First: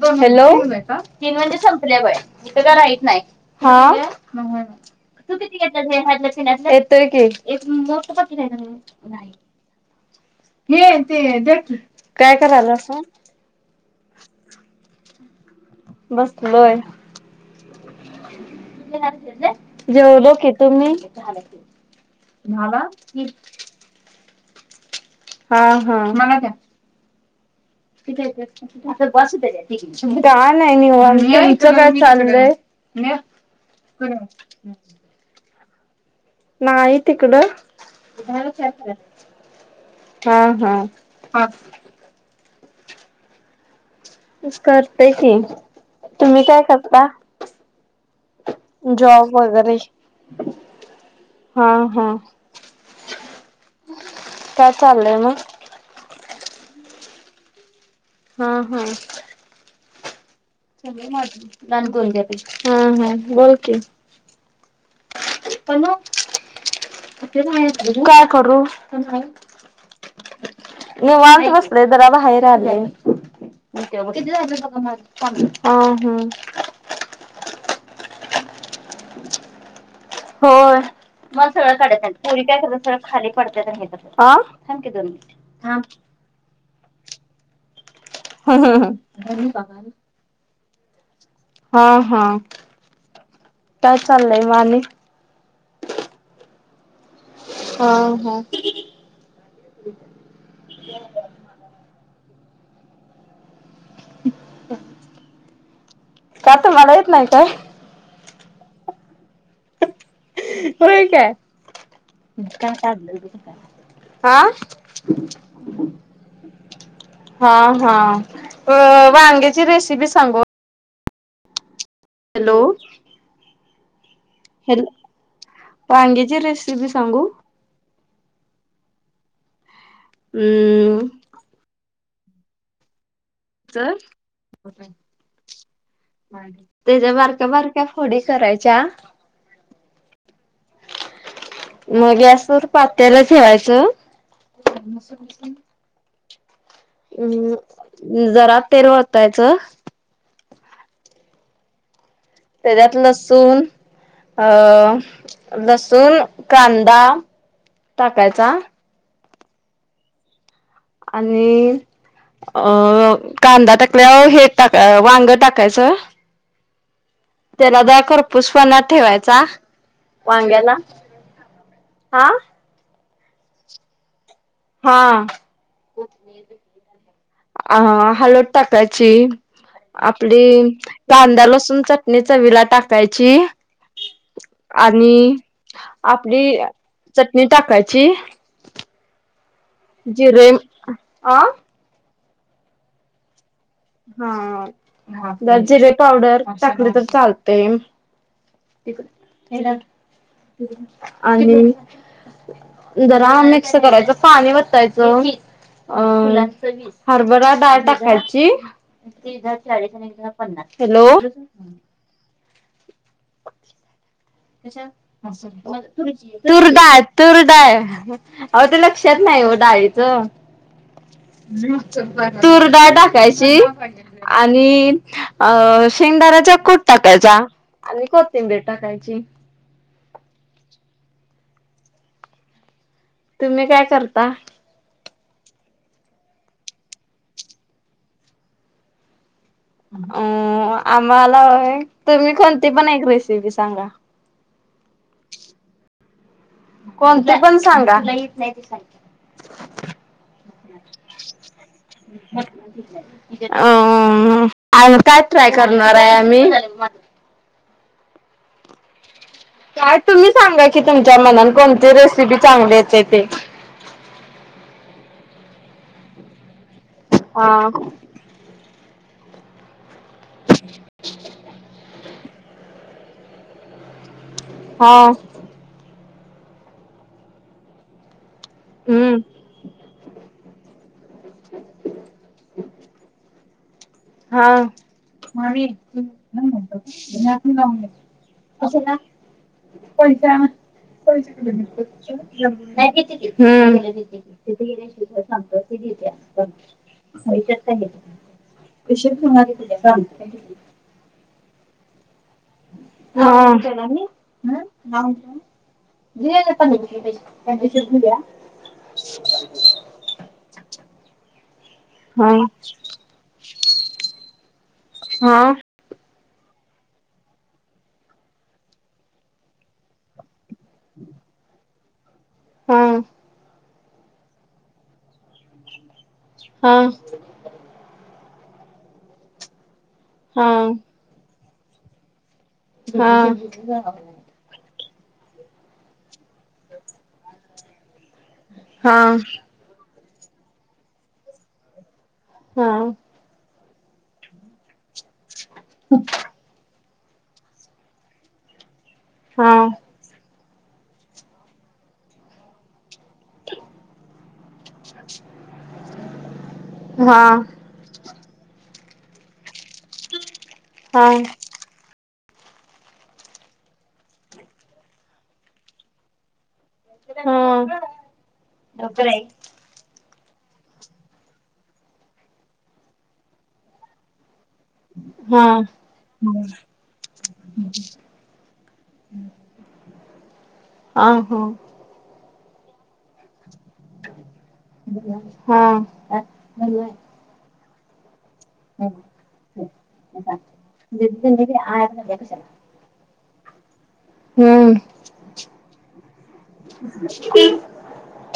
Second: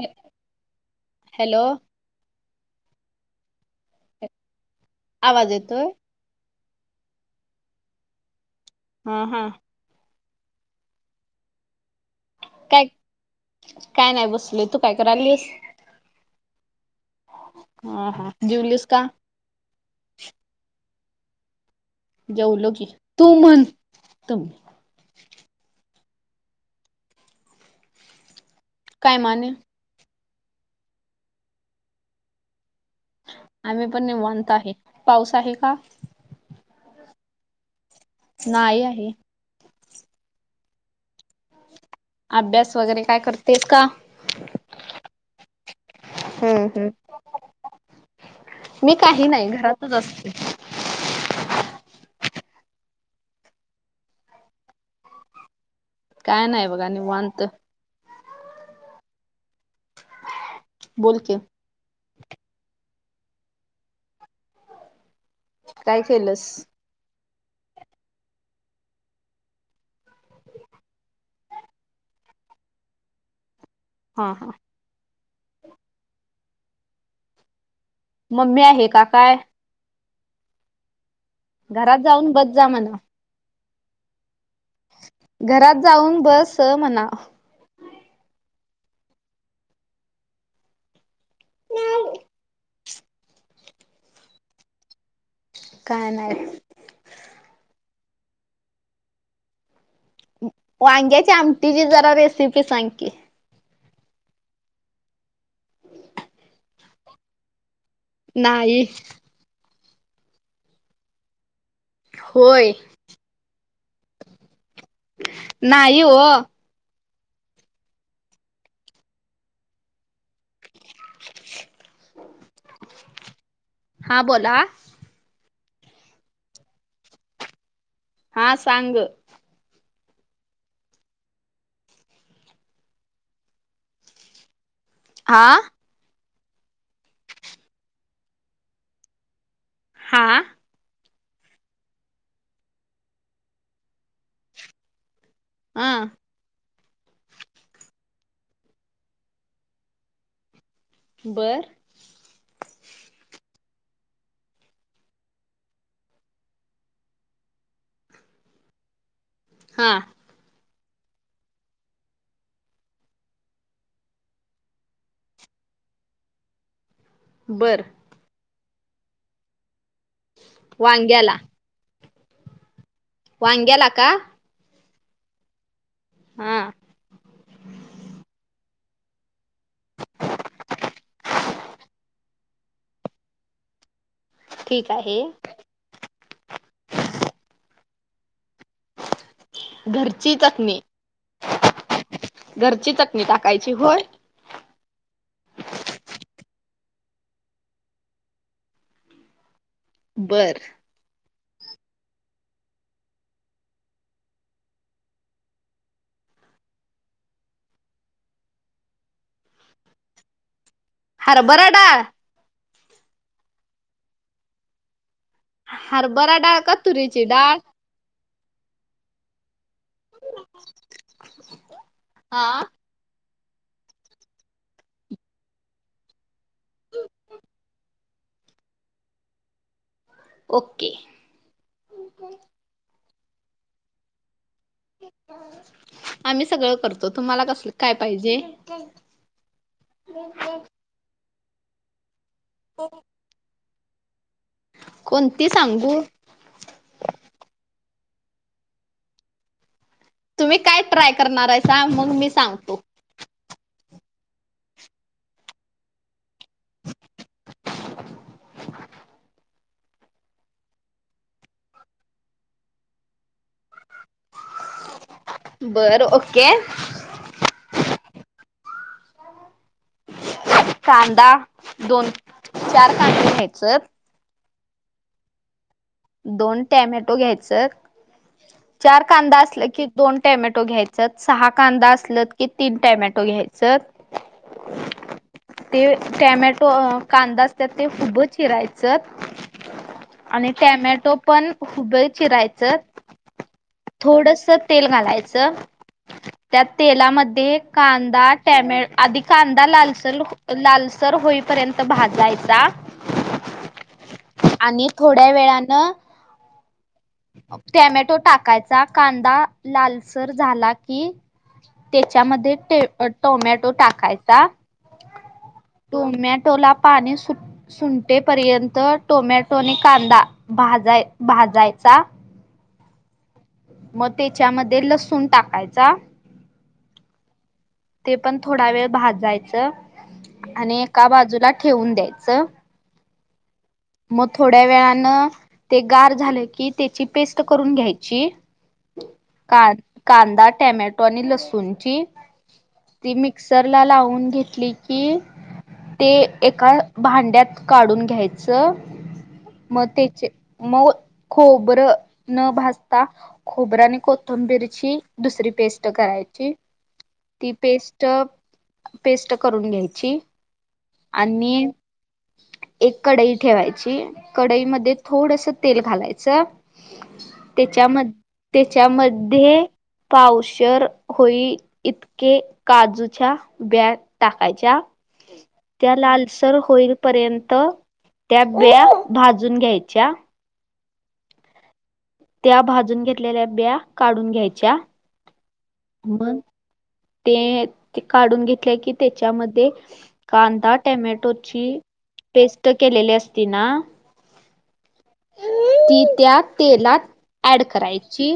हे- हॅलो हा. तु आवाज किती येतोय घेतलीयास हे ह्यातलं पिण्याचं येतोय की. हा हा. हे ते द्या की. काय काय करायलासा? काय नाही बसलोय तू काय करालीस. बसलोय. हा हा जेवलीस का जेवलो की तुम्ही? झाला की जेवलो की तू म्हण तुम्ही हा हा मला काय इथे एकच आता काय बस माने हुतंय घ्या टिकली. काय नाही निवांत तुमचं काय चाललंय? आम्ही पण निवांत आहे पाऊस आहे का? नाही तिकडं? हे दहा ला चार नाही करा आहे कि. हा हा आ अभ्यास वगैरे काय करतेस का? करते की तुम्ही काय हम्म हम्म करता मी काही जॉब नाही वगैरे घरातच असते हा हा. काय चाललंय मग? काय नाही बघा निवांत हा हा. बोल की हा हा बोल कि काय केलस काय करू? निवांत बस इकडे जरा बाहेर आले. ठीक आहे मग किती हा हा झाले काका माझे? चालेल हम्म हम्म मम्मी आहे का आ होय. मग सगळं काढत्यात जाऊन पोरी बस काय जा करत्यात सगळं म्हणा खाली पडत्यात आणि आ घरात जाऊन बस म्हणाव. हम्म हम्म ह अजून सांग हा हा काय चाललंय म आणि काय नाही. हा हा. वांग्याच्या आमटीची जरा रे सीपी सांग की का तर तुम्हाला येत नाही काय? नाही. होय काय. होय. काय काढलं कुठं काय. आ? नाही ओ हा हा वांग्याची रेसिपी सांगु. हॅलो. हा बोला. हॅलो वांग्याची ची रेसिपी सांगू. हा सांग ग. हम्म. चल. आ. त्याज्या बारक्या बारक्या फोडी करायच्या हा. म गॅसवर पातेल ठेवायचं. हा हम्म, जरा तेल वतायचं. बर. त्याच्यात लसूण अ लसूण कांदा टाकायचा हां. आणि अ कांदा टाकल्यावर हे टाक वांग टाकायचं. बर तेलात जरा खरपूस पुन्हा ठेवायचा वांग्याला? वांग्याला आं? वांग्याला का? हा. हा आ हाळद टाकायची, आपली कांद्या लसून चटणी चवीला टाकायची. ठीक आहे. आणि आपली चटणी टाकायची ची. घरची जिरे, चटणी अं? घरची चटणी टाक कायची होय? हा जिरे पावडर टाकली तर चालतंय. [inaudible] बर आणि जरा मिक्स करायचं. पाणी वतायचं अ हरभरा डाळ टाकायची. कितीदा चाळीस मिनिट पन्नास मिनिट. हॅलो, हरभरा डाळ कश्या हरभरा डाळ का तुरडाळ तुरीची डाळ तुरडाळ. आवो ते लक्षात नाही ओ डाळीच. हा तुरडाळ टाकायची. ची आणि अ शेंगदाण्याचा कुट टाकायचा आणि कोथिंबीर टाकायची. ओके. तुम्ही काय करता? आम्ही सगळं करतो तुम्हाला कसलं काय पाहिजे? अं आम्हाला [unintelligible] तुम्ही कोणती पण एक रेसिपी सांगा. कोणती सांगू? कोणती पण सांगा. तुम्ही काय ट्राय करणार हायसा? मग मी सांगतो. अ आणि काय ट्राय करणार आहे आमी? [inaudible] काय तुम्ही सांगा की तुमच्या मनान कोणती रेसिपी चांगली येते ते. बर ओके. आं कांदा, दोन चार कांदं घ्यायचंत. हां. दोन टॅमॅटो घ्यायचं. चार हम्म कांदा असल की दोन टॅमॅटो घ्याय चंत सहा कांदा असलत की तीन टॅमॅटो घ्याय च. हां मामी [unintelligible] टॅमॅटो कांदा ह्यासनी असतात लावुन ते देतो. उभं कशाला? चिरायचं आणि टॅमॅटो पण उभं चिरायचं थोडस तेल घालायचं त्या तेलामध्ये कांदा [unintelligible] [unintelligible] टॅमॅ आधी कांदा लालसर ह लालसर होईपर्यं त भाजाय [inaudible] [unintelligible] वेळानं [unintelligible] टॅमॅटो टाकायचा कांदा लालसर झाला की हा त्येच्यामध्ये टे अ टोमॅटो टाकायचा. हां. टोमॅटोला पाणी सू सुंटेपर्यंत टोमॅटोने कांदा भाजाय भाजाय चा. हां. म त्याच्यामध्ये लसूण टाकायचा. हां. ते पण थोडा वेळ भाजायचं हा हा हा आणि एका बाजूला ठेवून द्यायचं. हां [unintelligible] न ते गार झालं की त्याची पेस्ट करून घ्याय ची हा का कांदा, टॅमॅटो आणि लसूणची ती मिक्स क्सरला लावून घेतली की ते एका भांड्यात काढून घ्यायचं मग त्याचे माऊ खोबरे न भाजता आता खोबऱ्या आणि कोथिंबीरची दुसरी पेस्ट करायची हा ती पेस्ट पेस्ट पेस्ट करून घ्याय ची आणि एक कडई ठेवायची कडईमध्ये थोडस तेल घालायचं त्याच्या मधें त्याच्यामध्ये पावशर होई इतके काजूच्या बिया टाक घ्यायच्या हा त्या लालसर होईपर्यंत बिया भाजून घ्यायच्या ह ह त्या भाजून घेतल्या भाजलेले बिया काढून घ्यायच्या हा मग ते ते काढून घेतल्या की त्याच्यामध्ये कांदा टोमॅटोची पेस्ट केलेली असते तीना हम्म ती त्या तेलात ऍड करायची.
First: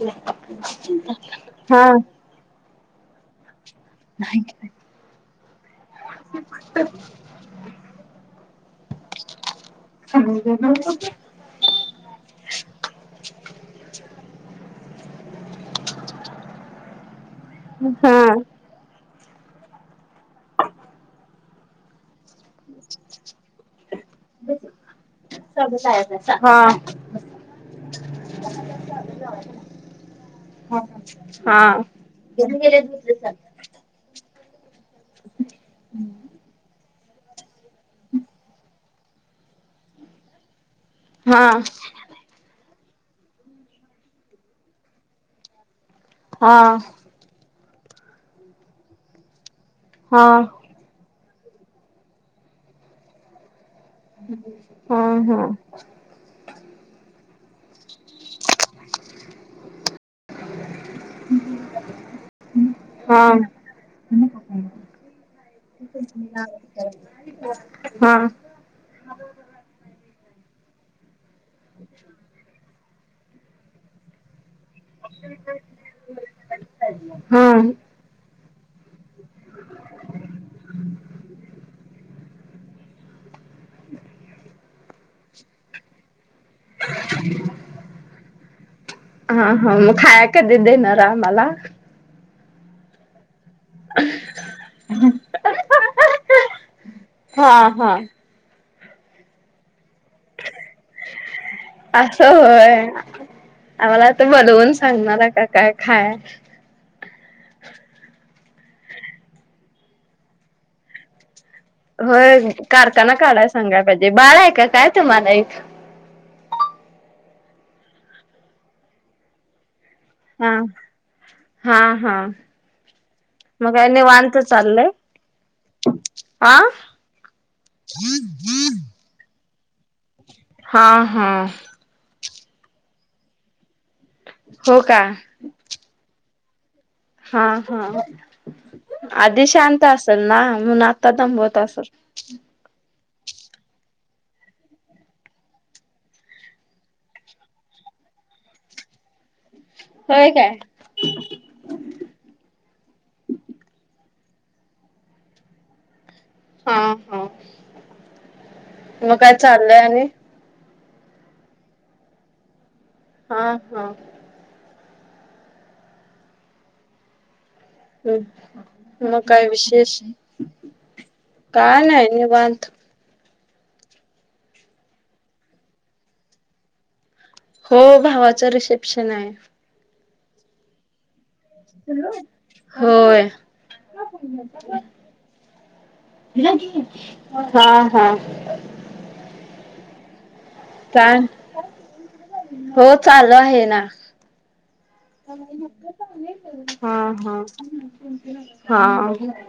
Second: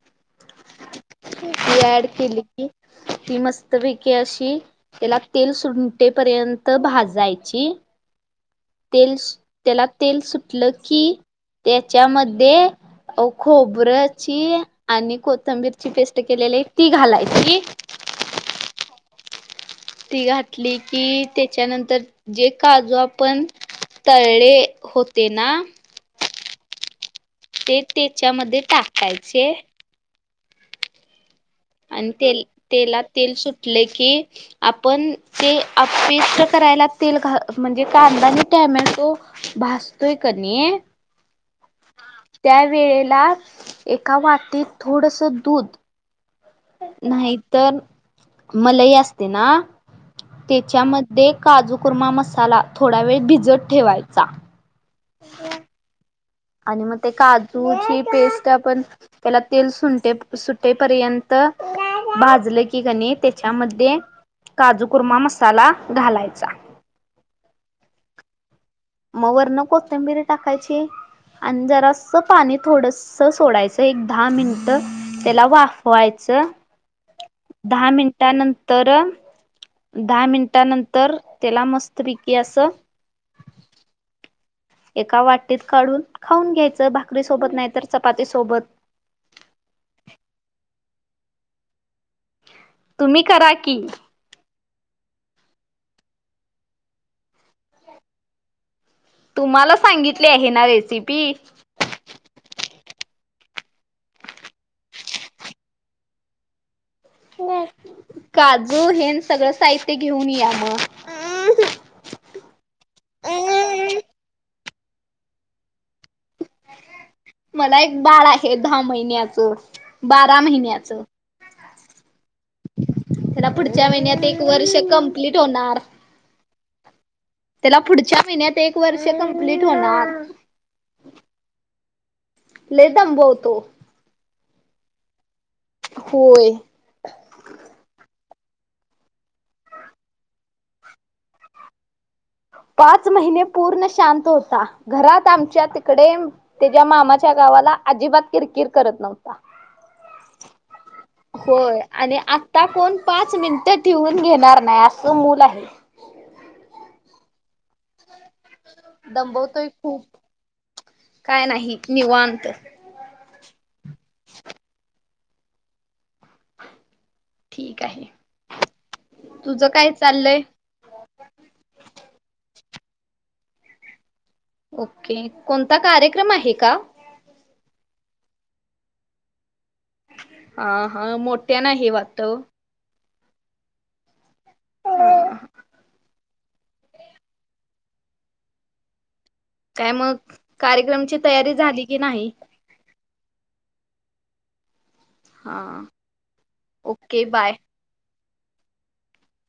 हम् ती हम् ऍड केली की ती मस्त पैकी अशी त्याला तेल सुंटेपर्यंत भाजयची तेल्स त्याला तेल सुटलं की त्याच्यामध्ये खोबऱ्याची आणि को कोतंबीरची पेस्ट केलेली आहे ती घालायची हमम ती घातली की त्याच्यानंतर जे काजू आपण तळळे होते ना हा हा हा ते त्याच्यामध्ये टाकायचे हा आणि ते तेला तेल सुटले की आपण जी पेस्ट करायला तेल घा म्हणजे कांदा आणि टॅमॅटो भासतोय कणी हा त्या वेळेला एका वटीत थोडस दूध हा हा नाही तर मलई असते ना हा त्याच्यामध्ये काजू कुर्मा मसाला थोडा वेळ भिजत ठेवायचा हा हा आणि मग ते काजू पेस्ट आपण त्याला तेल सुटे सुटेपर्यंत भाजलं की कणी त्याच्यामध्ये काजू कुरमा मसाला घालायचा मग वर न कोथंबिर टाकायची ई आणि जरा अस पाणी थोडस सोडायचं एक दहा मिनिट त्याला वाफवायचं हा हा. दहा मिनिटानंतर तर दहा मिनिटानंतर त्याला मस्त पिकी असं एका वाटीत काढून, खाऊन घ्यायचं, भाकरी सोबत नाहीतर चपाती सोबत. मग खाया [unintelligible] [unintelligible] [inaudible] हं, हा, हा. तुम्हाला सांगितले आहे. ना रेसिपी [unintelligible] आम्हाला ते बनवून सांगणार आहे का, काय खाया? काजू, हेन, सगळं साहित्य घेऊन या, म. होय, काढताना काढाया सांगायला पाहिजे, बाळा हे का? काय त, माना एक? मला एक बाळ आहे, दहा महिन्याचं. बारा हा महिन्याचंं. हा. हा. मग काय निवांत चाललंय [unintelligible] हा [inaudible] हा हा [unintelligible] हो का? होय. हा हा, आधी शांत असल ना, म्हणून आता दमवत असल. [unintelligible] पाच महिने पूर्ण शांत होता. घरात आमच्या तिकडे, त्याच्या मामाच्या गावाला अजिबात किरकिर करत नव्हता. होय काय होय, आणि आत्ता कोण पाच मिनटं ठिवून घेणार नाही, असं मूल आहे. हा. हा. म काय दंबवतोय चाललंय? खूप आणि. काय नाही, निवांत. हा हा. ठीक आहे मग काय तुझं विशेष? चाललंय काय नाही निवांत. ओके! कोणता कार्यक्रम आहे का? हो, भावाच रिसेप्शन आहे. [unintelligible] वाटत होय. [unintelligible] [unintelligible] [unintelligible] हा हा काय मग? का? कार्यक्रमची तयारी झाली की नाही हो चालू आहे ना. हा हा ओके हा. बाय हा.